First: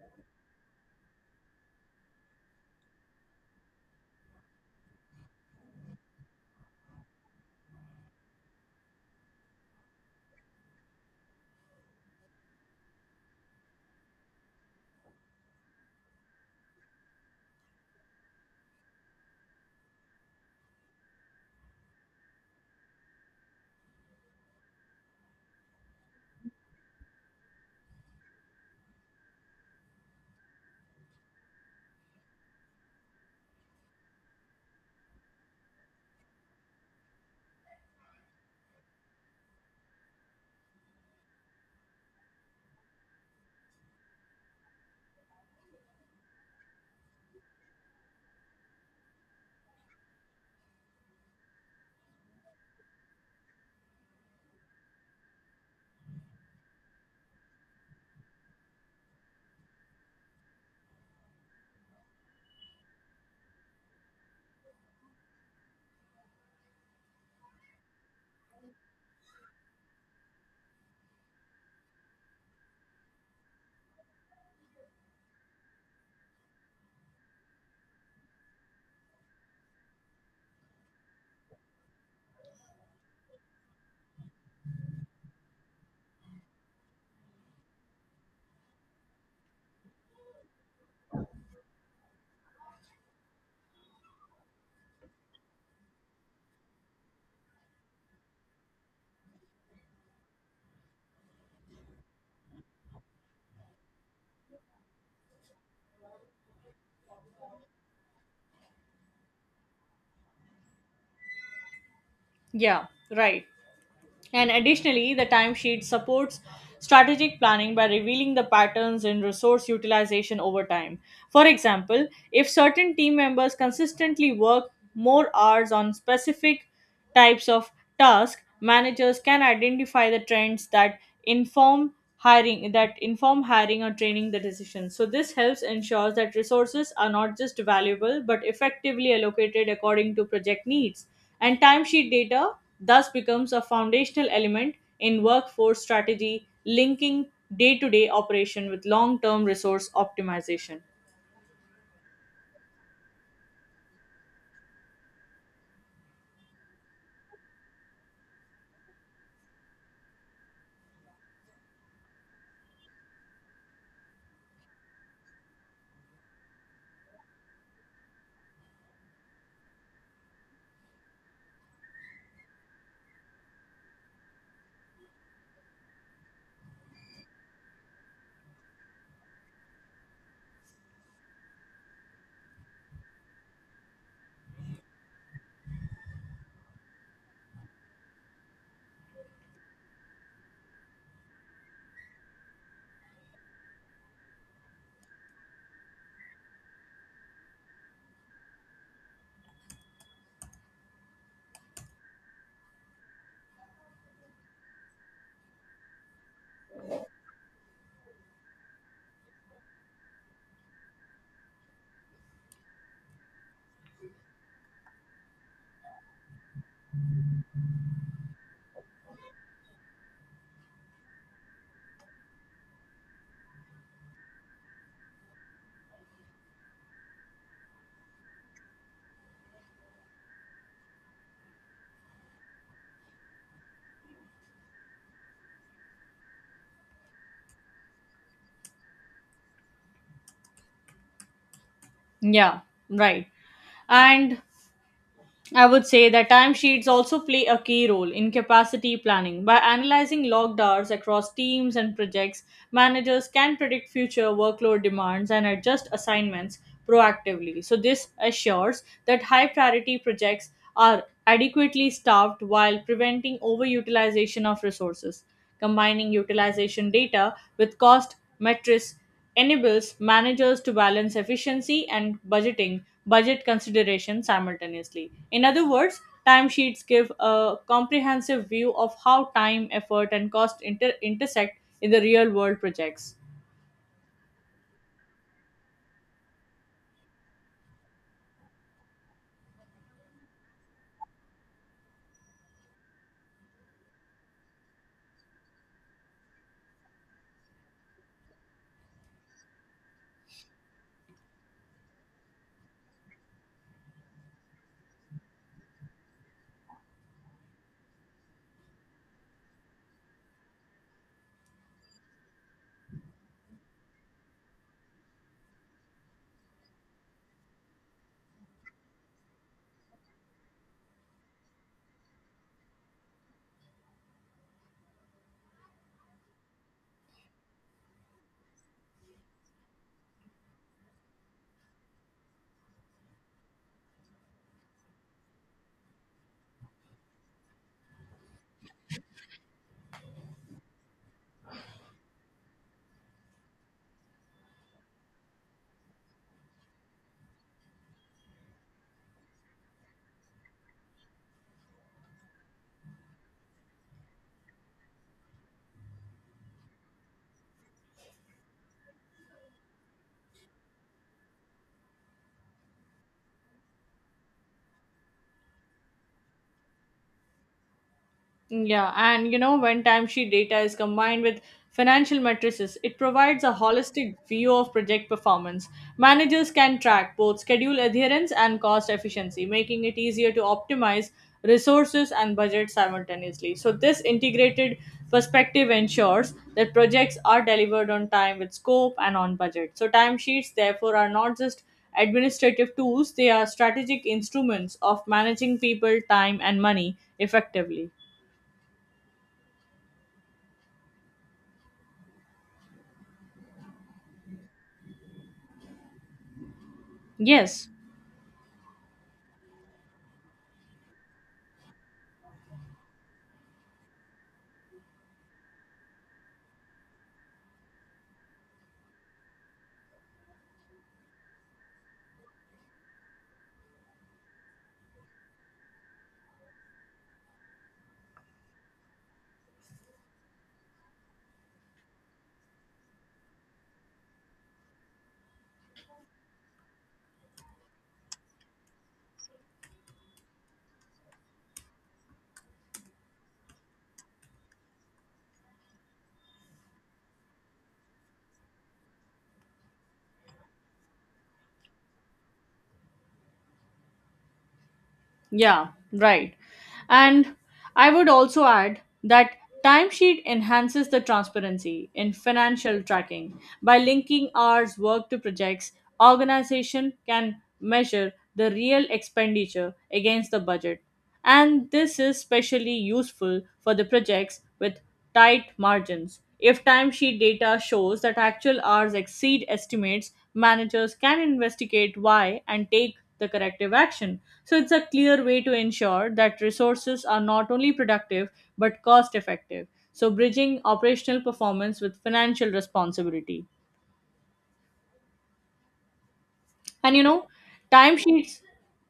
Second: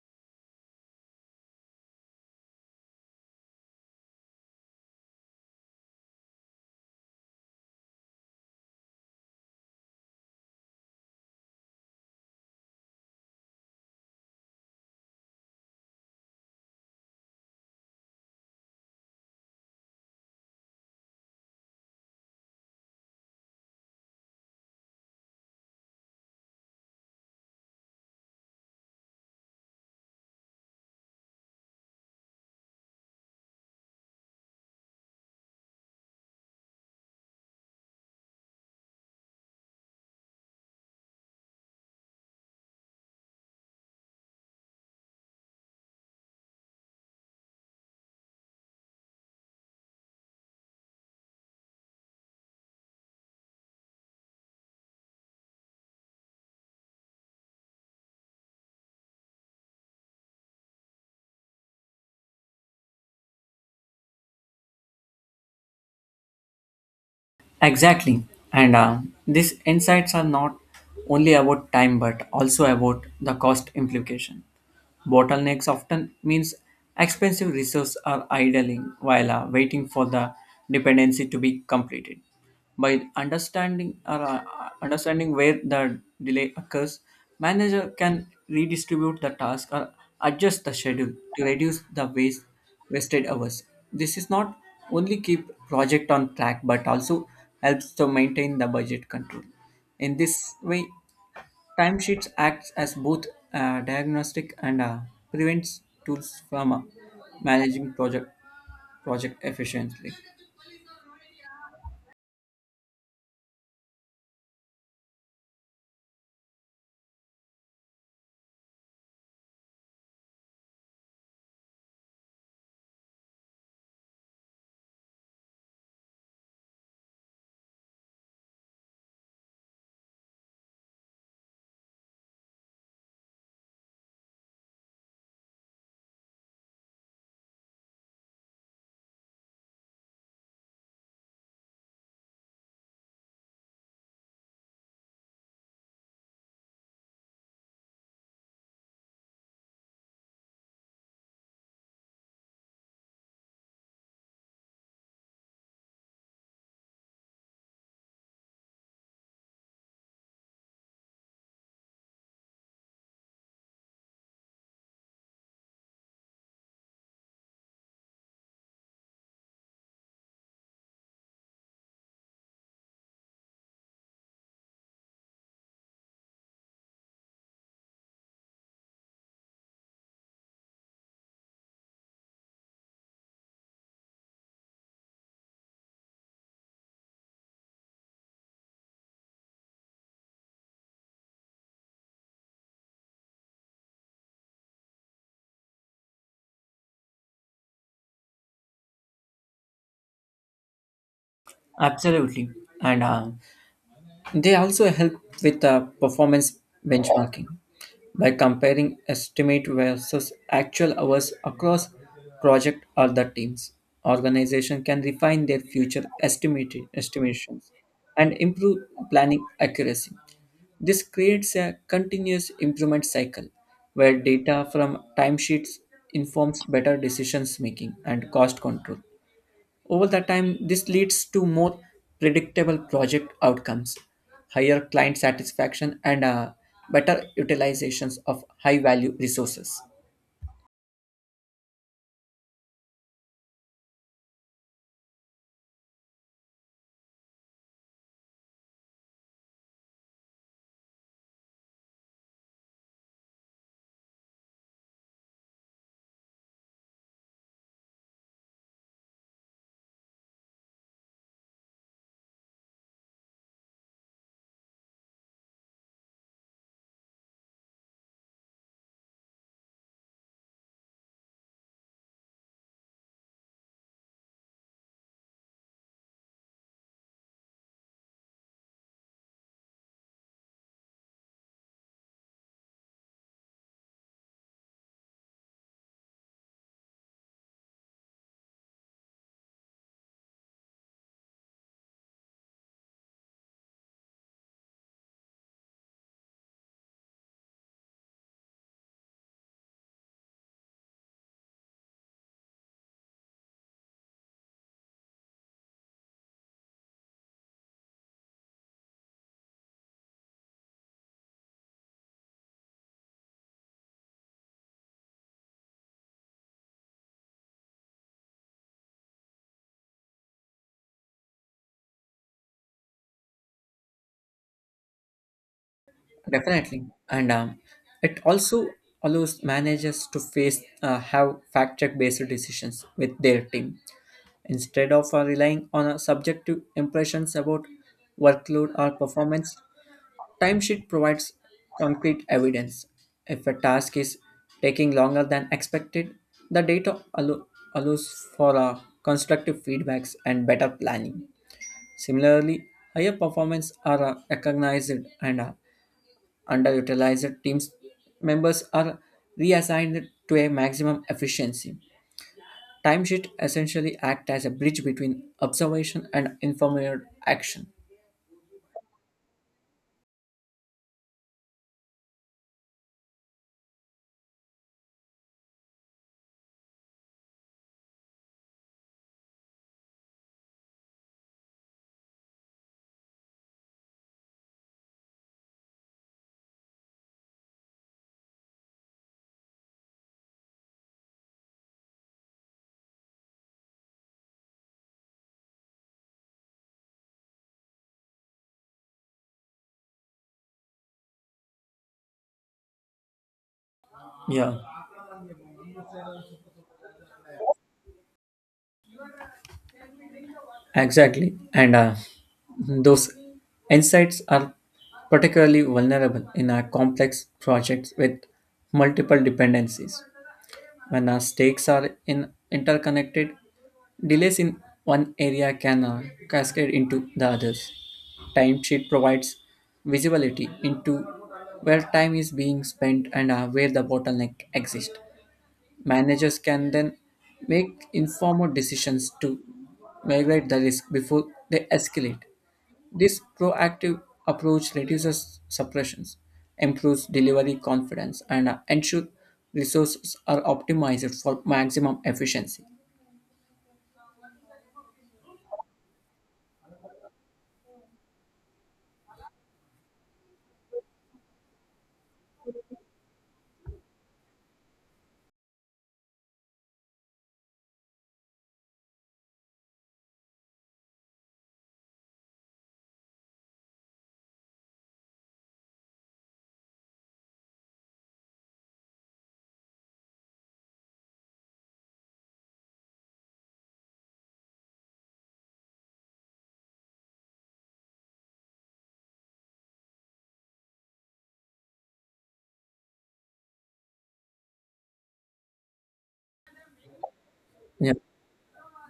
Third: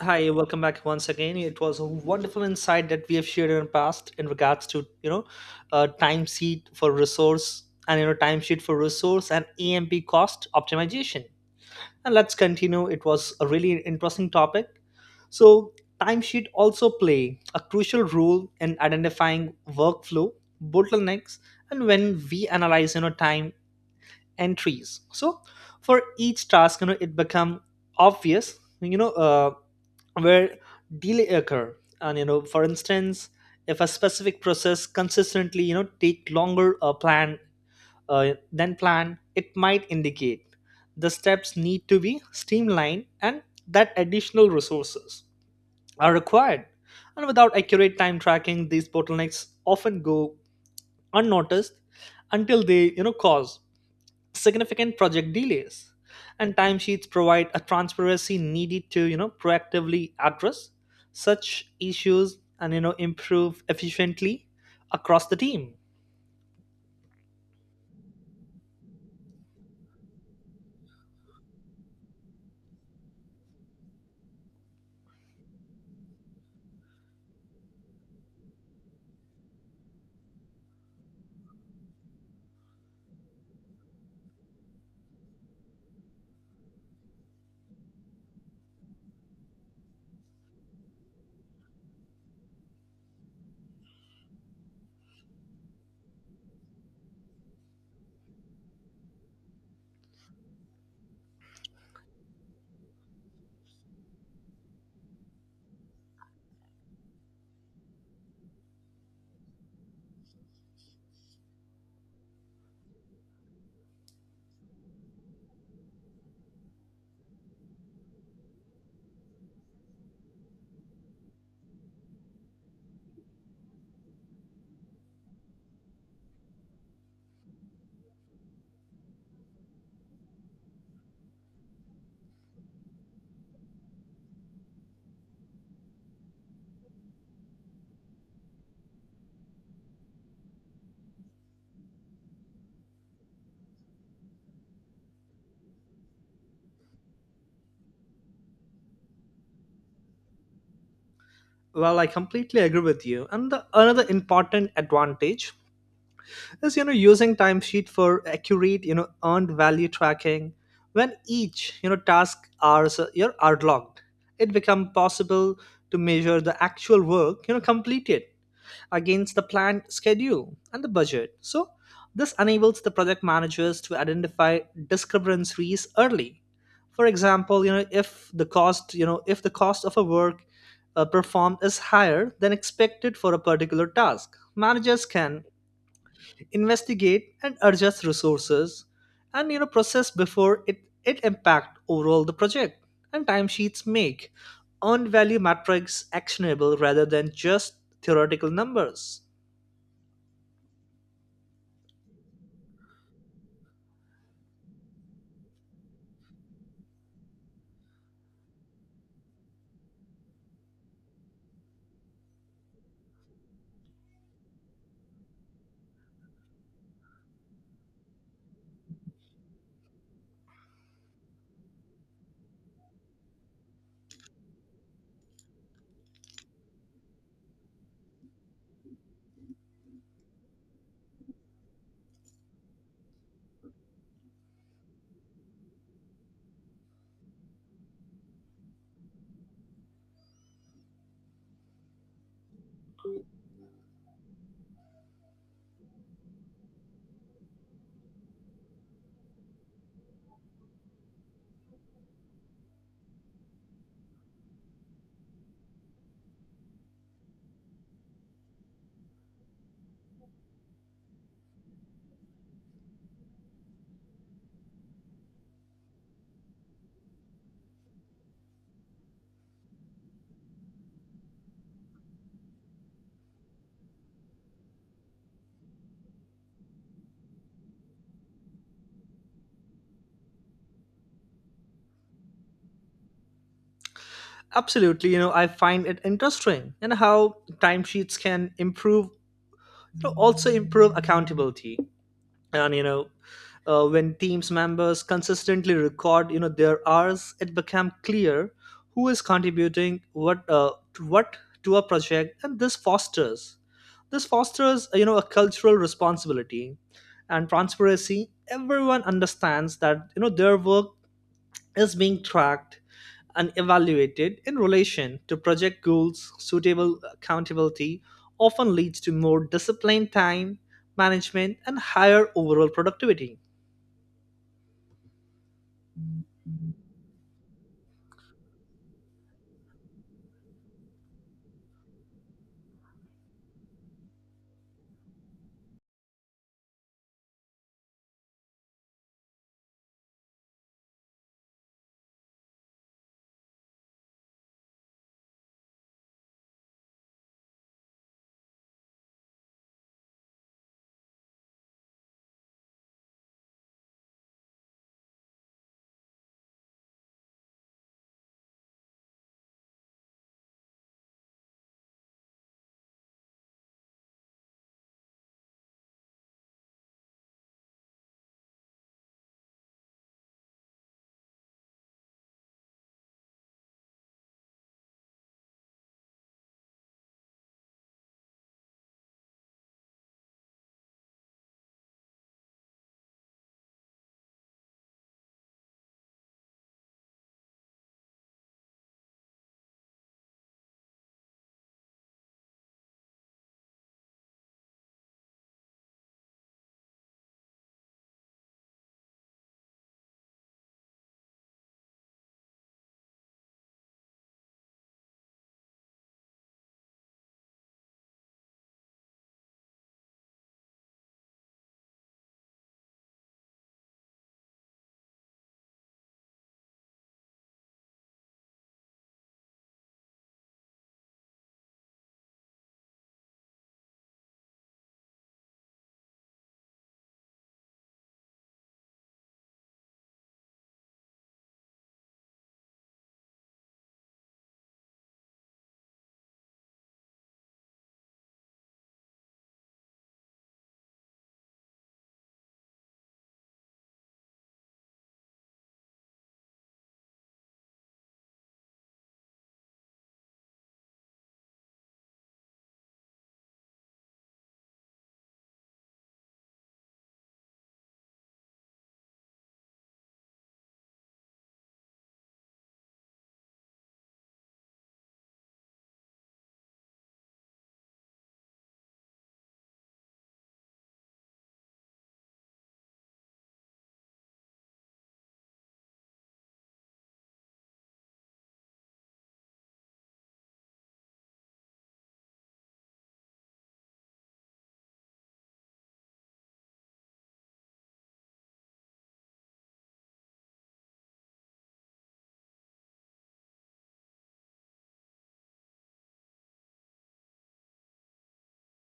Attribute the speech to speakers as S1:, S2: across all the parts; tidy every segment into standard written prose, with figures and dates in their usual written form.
S1: Hi, welcome back once again. It was a wonderful insight that we have shared in the past in regards to time sheet for resource and time sheet for resource and EMP cost optimization. And let's continue. It was a really interesting topic. So timesheet also play a crucial role in identifying workflow bottlenecks, and when we analyze time entries, so for each task it become obvious, where delay occur. And for instance, if a specific process consistently take longer plan than planned, it might indicate the steps need to be streamlined and that additional resources are required. And without accurate time tracking, these bottlenecks often go unnoticed until they cause significant project delays. And timesheets provide a transparency needed to proactively address such issues and improve efficiently across the team.
S2: Exactly. And These insights are not only about time but also about the cost implication. Bottlenecks often means expensive reserves are idling while waiting for the dependency to be completed. By understanding or Understanding where the delay occurs, manager can redistribute the task or adjust the schedule to reduce the wasted hours. This is not only keep project on track but also helps to maintain the budget control. In this way, timesheets acts as both a diagnostic and a prevents tools from managing project efficiently.
S3: Yeah, right. And additionally, the timesheet supports strategic planning by revealing the patterns in resource utilization over time. For example, if certain team members consistently work more hours on specific types of tasks, managers can identify the trends that inform hiring or training the decisions. So this helps ensures that resources are not just valuable but effectively allocated according to project needs. And timesheet data thus becomes a foundational element in workforce strategy, linking day to day operation with long term resource optimization.
S1: Well, I completely agree with you, and another important advantage is using timesheet for accurate earned value tracking. When each task hours are logged, it becomes possible to measure the actual work completed against the planned schedule and the budget. So, this enables the project managers to identify discrepancies early. For example, you know, if the cost, you know, if the cost of a work performed is higher than expected for a particular task, managers can investigate and adjust resources and process before it impact overall the project. And timesheets make earned value metrics actionable rather than just theoretical numbers.
S2: Absolutely, and they also help with performance benchmarking by comparing estimate versus actual hours across project or the teams. Organization can refine their future estimated estimations and improve planning accuracy. This creates a continuous improvement cycle where data from timesheets informs better decisions making and cost control. Over the time, this leads to more predictable project outcomes, higher client satisfaction, and better utilizations of high value resources.
S3: Yeah, right. And I would say that timesheets also play a key role in capacity planning. By analyzing logged hours across teams and projects, managers can predict future workload demands and adjust assignments proactively. So, this assures that high priority projects are adequately staffed while preventing overutilization of resources. Combining utilization data with cost metrics enables managers to balance efficiency and budget considerations simultaneously. In other words, timesheets give a comprehensive view of how time, effort, and cost intersect in the real world projects.
S1: Absolutely, you know, I find it interesting and how timesheets can improve, also improve accountability. And you know, when teams members consistently record, you know, their hours, it become clear who is contributing what to a project, and this fosters a cultural responsibility and transparency. Everyone understands that their work is being tracked and evaluated in relation to project goals. Suitable accountability often leads to more disciplined time management and higher overall productivity.
S2: Definitely. And It also allows managers to face have fact check based decisions with their team. Instead of relying on subjective impressions about workload or performance, timesheet provides concrete evidence. If a task is taking longer than expected, the data allows for constructive feedbacks and better planning. Similarly, higher performance are recognized and underutilized teams members are reassigned to a maximum efficiency. Timesheet essentially act as a bridge between observation and informed action.
S3: Yeah, and you know, when timesheet data is combined with financial matrices, it provides a holistic view of project performance. Managers can track both schedule adherence and cost efficiency, making it easier to optimize resources and budget simultaneously. So, this integrated perspective ensures that projects are delivered on time with scope and on budget. So, timesheets, therefore, are not just administrative tools, they are strategic instruments of managing people, time, and money effectively.
S2: Yeah,
S3: Yes,
S2: exactly. And Those insights are particularly vulnerable in a complex projects with multiple dependencies. When our stakes are in interconnected, delays in one area can cascade into the others. Timesheet provides visibility into where time is being spent and where the bottleneck exists. Managers can then make informed decisions to migrate the risk before they escalate. This proactive approach reduces suppressions, improves delivery confidence, and ensure resources are optimized for maximum efficiency.
S3: yeah, right. And I would also add that timesheet enhances the transparency in financial tracking by linking hours worked to projects. Organization can measure the real expenditure against the budget and this is especially useful for the projects with tight margins. If timesheet data shows that actual hours exceed estimates, managers can investigate why and take the corrective action. So it's a clear way to ensure that resources are not only productive but cost effective. So bridging operational performance with financial responsibility. And you know,
S2: Yeah,
S3: timesheets,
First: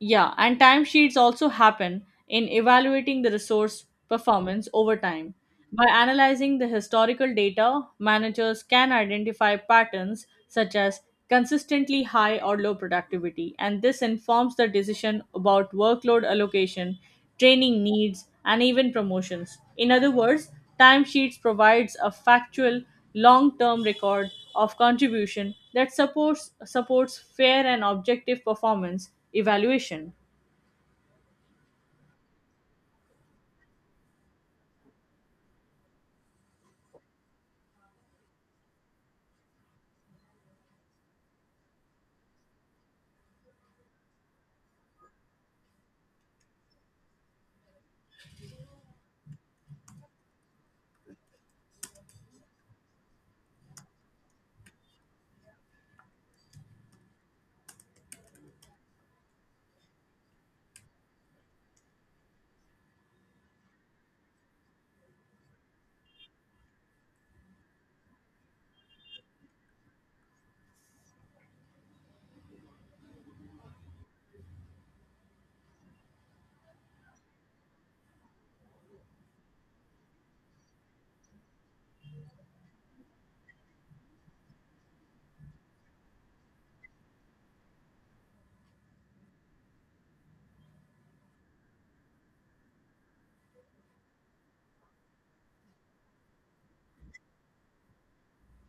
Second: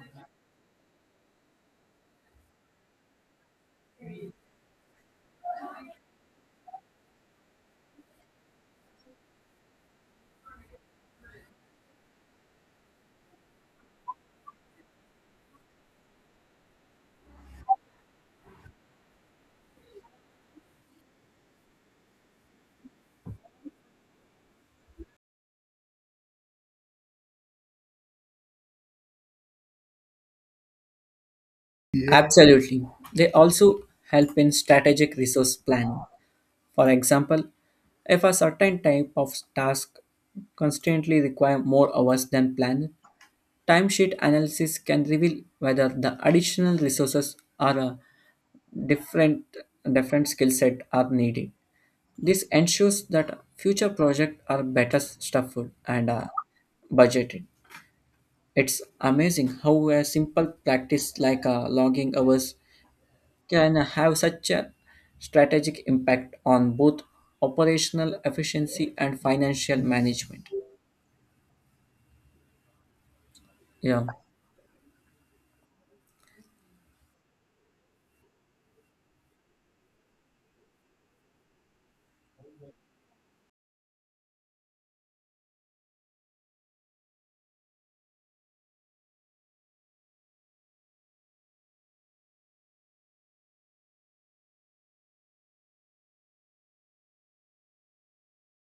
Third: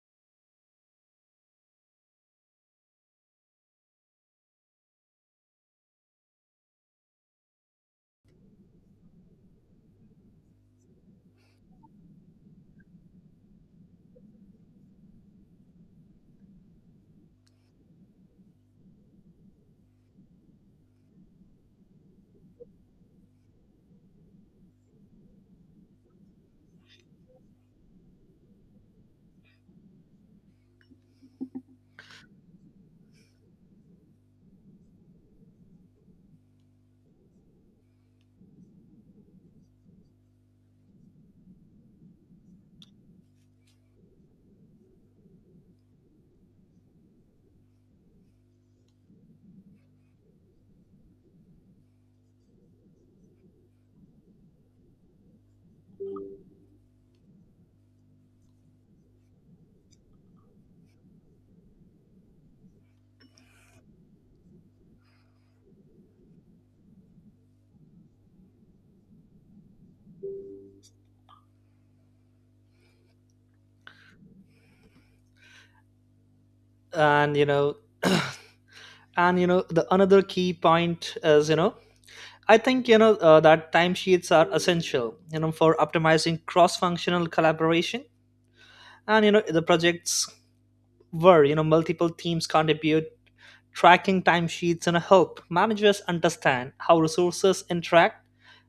S3: yeah, and timesheets also happen in evaluating the resource performance over time. By analyzing the historical data, managers can identify patterns such as consistently high or low productivity, and this informs the decision about workload allocation, training needs, and even promotions. In other words, timesheets provides a factual long term record of contribution that supports fair and objective performance evaluation.
S2: Yeah. Absolutely. They also help in strategic resource planning. For example, if a certain type of task constantly require more hours than planned, timesheet analysis can reveal whether the additional resources or a different, different skill set are needed. This ensures that future projects are better stuffed and budgeted. It's amazing how a simple practice like logging hours can have such a strategic impact on both operational efficiency and financial management. Yeah,
S1: And you know, the another key point is you know, I think you know that timesheets are essential for optimizing cross-functional collaboration and the projects where multiple teams contribute. Tracking timesheets and help managers understand how resources interact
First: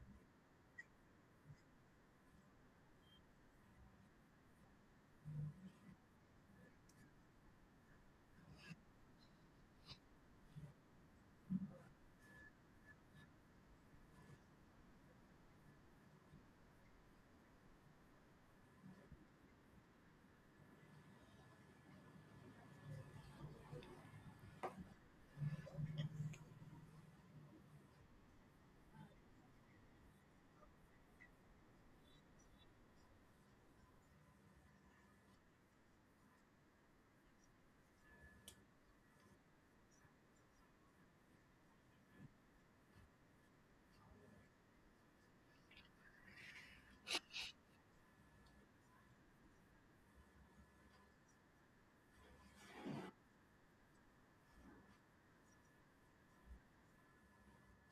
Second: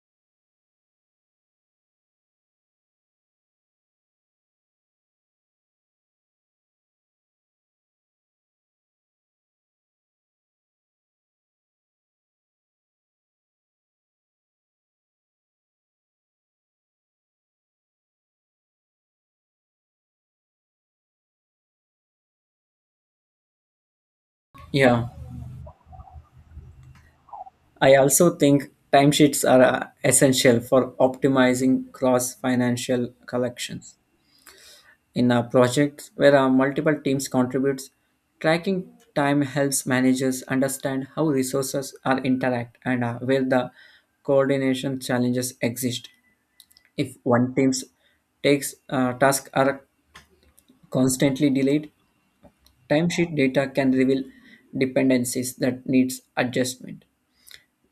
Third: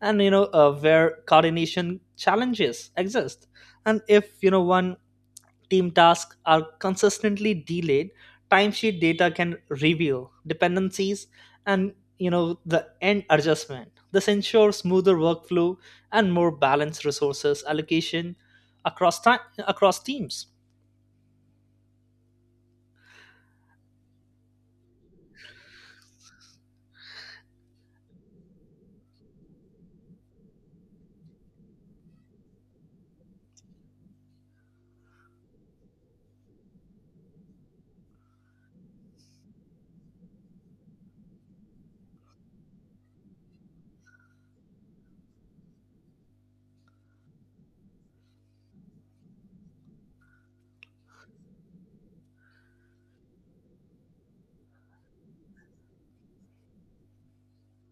S1: and where coordination challenges exist. And if one team tasks are consistently delayed, timesheet data can reveal dependencies and the end adjustment. This ensures smoother workflow and more balanced resources allocation across time, across teams.
S2: yeah. I also think timesheets are essential for optimizing cross-financial collections. In a project where multiple teams contribute, tracking time helps managers understand how resources are interact and where the coordination challenges exist. If one team's takes tasks are constantly delayed, timesheet data can reveal dependencies that needs adjustment.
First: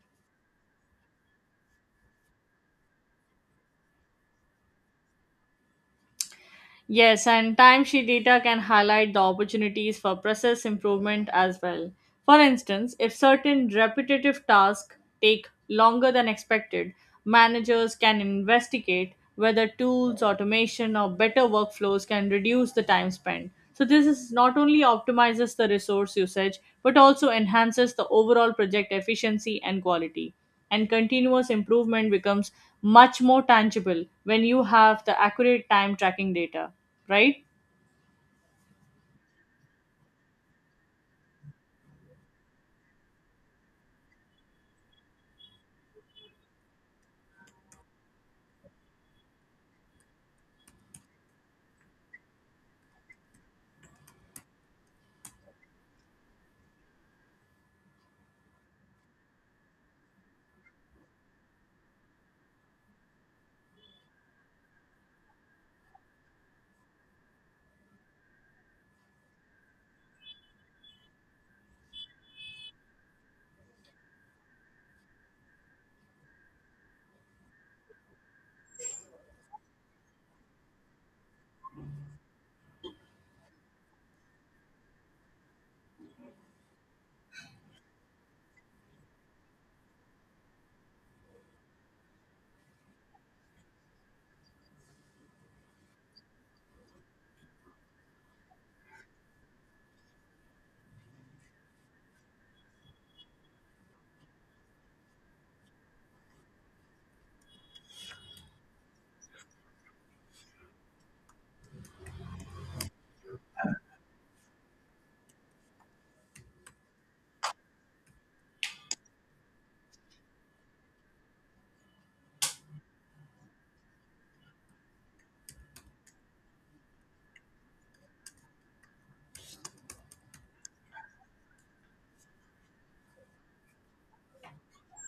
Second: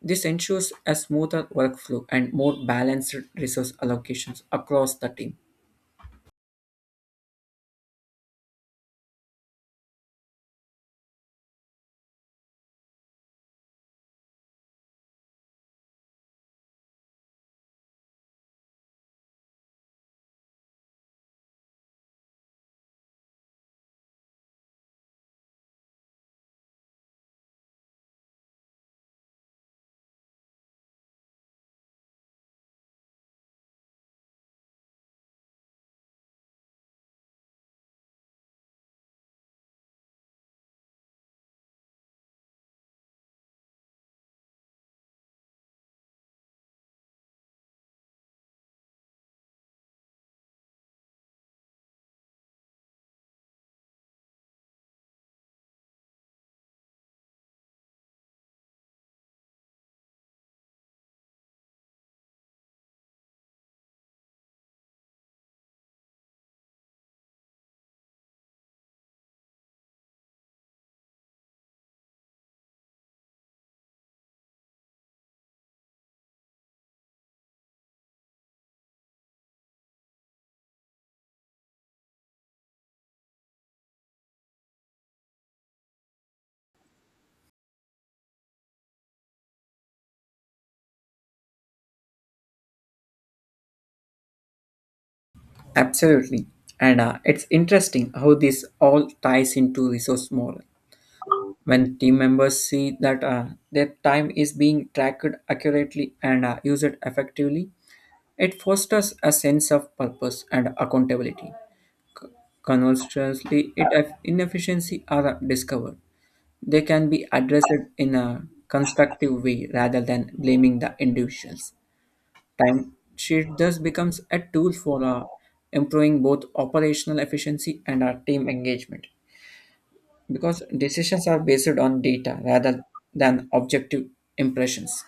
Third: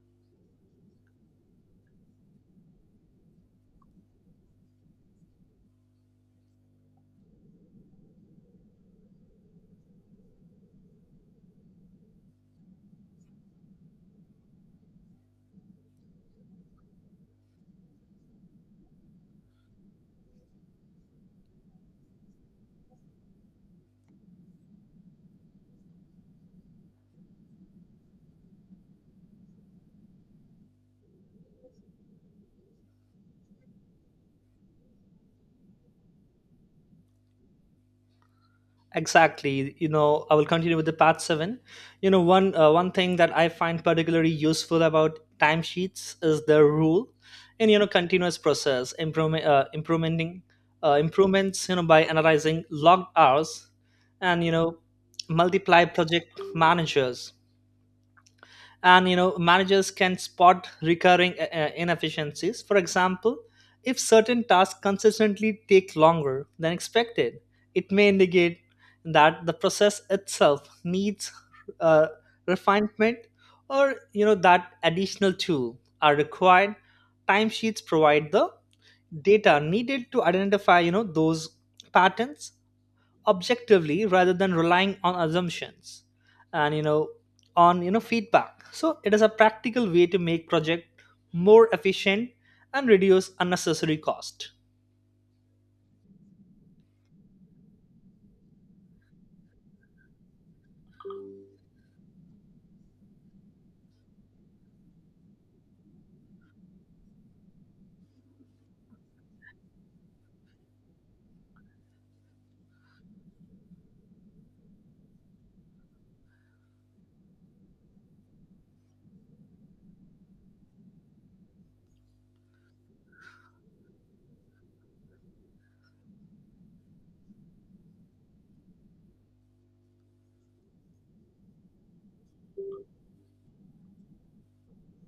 S2: This ensures a smoother workflow and more balanced resource allocations across the team.
S3: Yes, and timesheet data can highlight the opportunities for process improvement as well. For instance, if certain repetitive tasks take longer than expected, managers can investigate whether tools, automation, or better workflows can reduce the time spent. So, this is not only optimizes the resource usage but also enhances the overall project efficiency and quality and continuous improvement becomes much more tangible when you have the accurate time tracking data, right?
S1: Exactly, I will continue with the part 7. One thing that I find particularly useful about timesheets is the rule in continuous process improvement, implementing improvements. By analyzing logged hours, and multiply project managers, and managers can spot recurring inefficiencies. For example, if certain tasks consistently take longer than expected, it may indicate that the process itself needs uh, refinement, or that additional tool are required. Timesheets provide the data needed to identify those patterns objectively rather than relying on assumptions and you know on you know feedback. So it is a practical way to make project more efficient and reduce unnecessary cost.
S2: Absolutely. And It's interesting how this all ties into resource model. When team members see that their time is being tracked accurately and used effectively, it fosters a sense of purpose and accountability. Conversely, if inefficiency are discovered, they can be addressed in a constructive way rather than blaming the individuals. Timesheet thus becomes a tool for improving both operational efficiency and our team engagement because decisions are based on data rather than objective impressions.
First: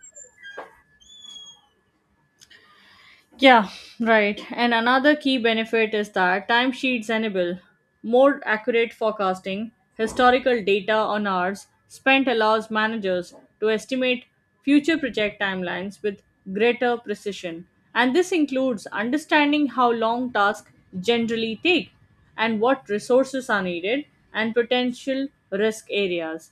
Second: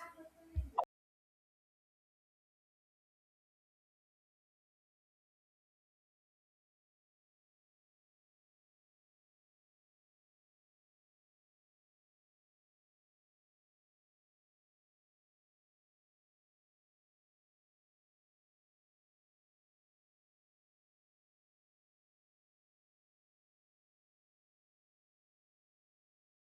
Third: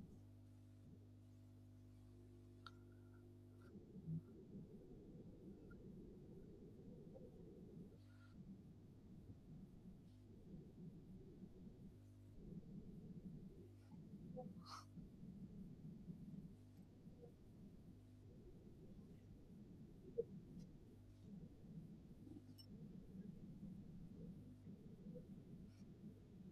S3: Yeah, right. And another key benefit is that timesheets enable more accurate forecasting. Historical data on hours spent allows managers to estimate future project timelines with greater precision. And this includes understanding how long tasks generally take and what resources are needed and potential risk areas.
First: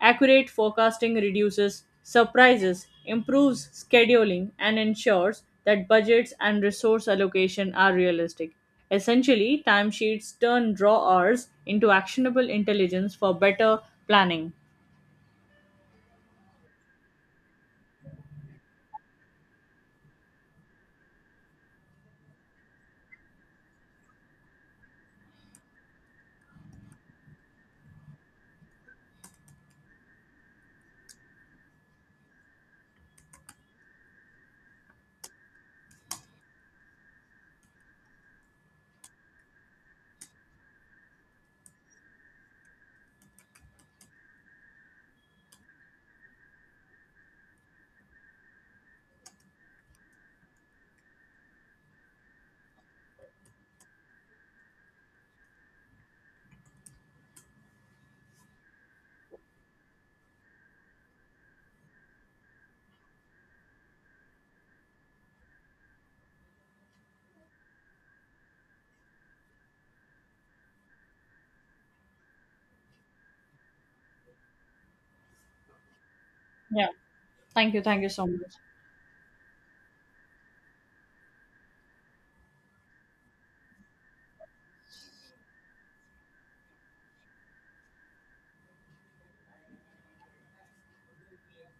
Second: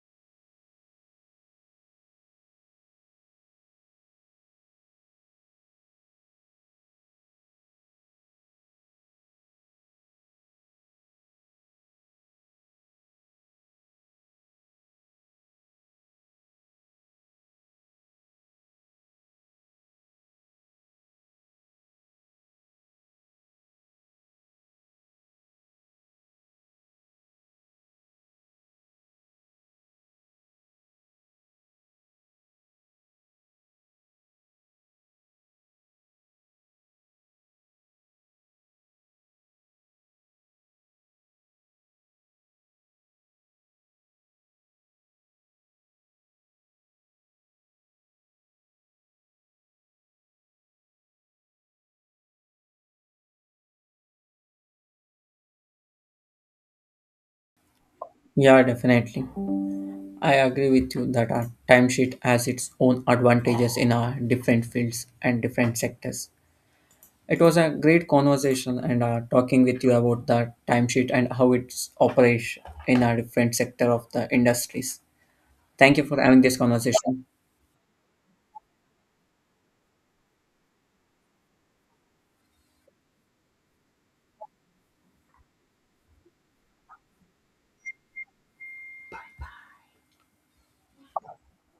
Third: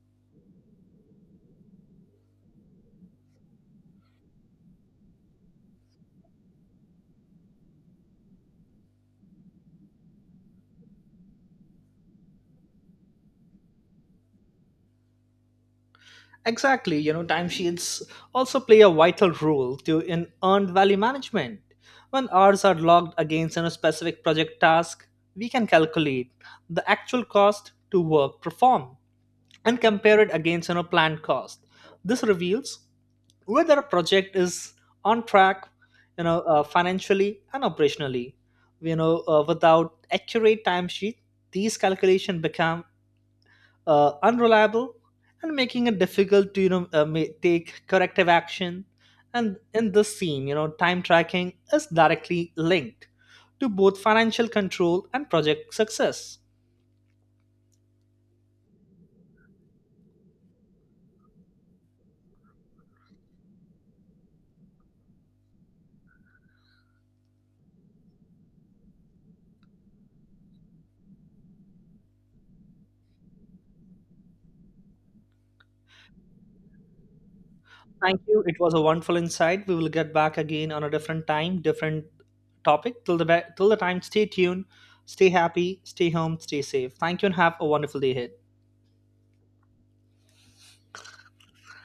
S3: Accurate forecasting reduces surprises, improves scheduling, and ensures that budgets and resource allocation are realistic. Essentially, timesheets turn draw hours into actionable intelligence for better planning.
S1: Exactly, timesheets also play a vital role to in earned value management. When hours are logged against a specific project task, we can calculate the actual cost to work performed and compare it against planned cost. This reveals whether a project is on track, financially and operationally. Without accurate timesheet, these calculations become unreliable, and making it difficult to take corrective action. And in this scene, time tracking is directly linked to both financial control and project success.
S2: Yeah, definitely. I agree with you that our timesheet has its own advantages in our different fields and different sectors. It was a great conversation and talking with you about the timesheet and how it operates in our different sector of the industries. Thank you for having this
S3: Yeah.
S2: conversation.
S3: Thank you. Thank you
S1: Thank
S3: so
S1: you.
S3: much.
S1: It was a wonderful insight. We will get back again on a different time, different topic. Till the time, stay tuned, stay happy, stay home, stay safe. Thank you, and have a wonderful day ahead.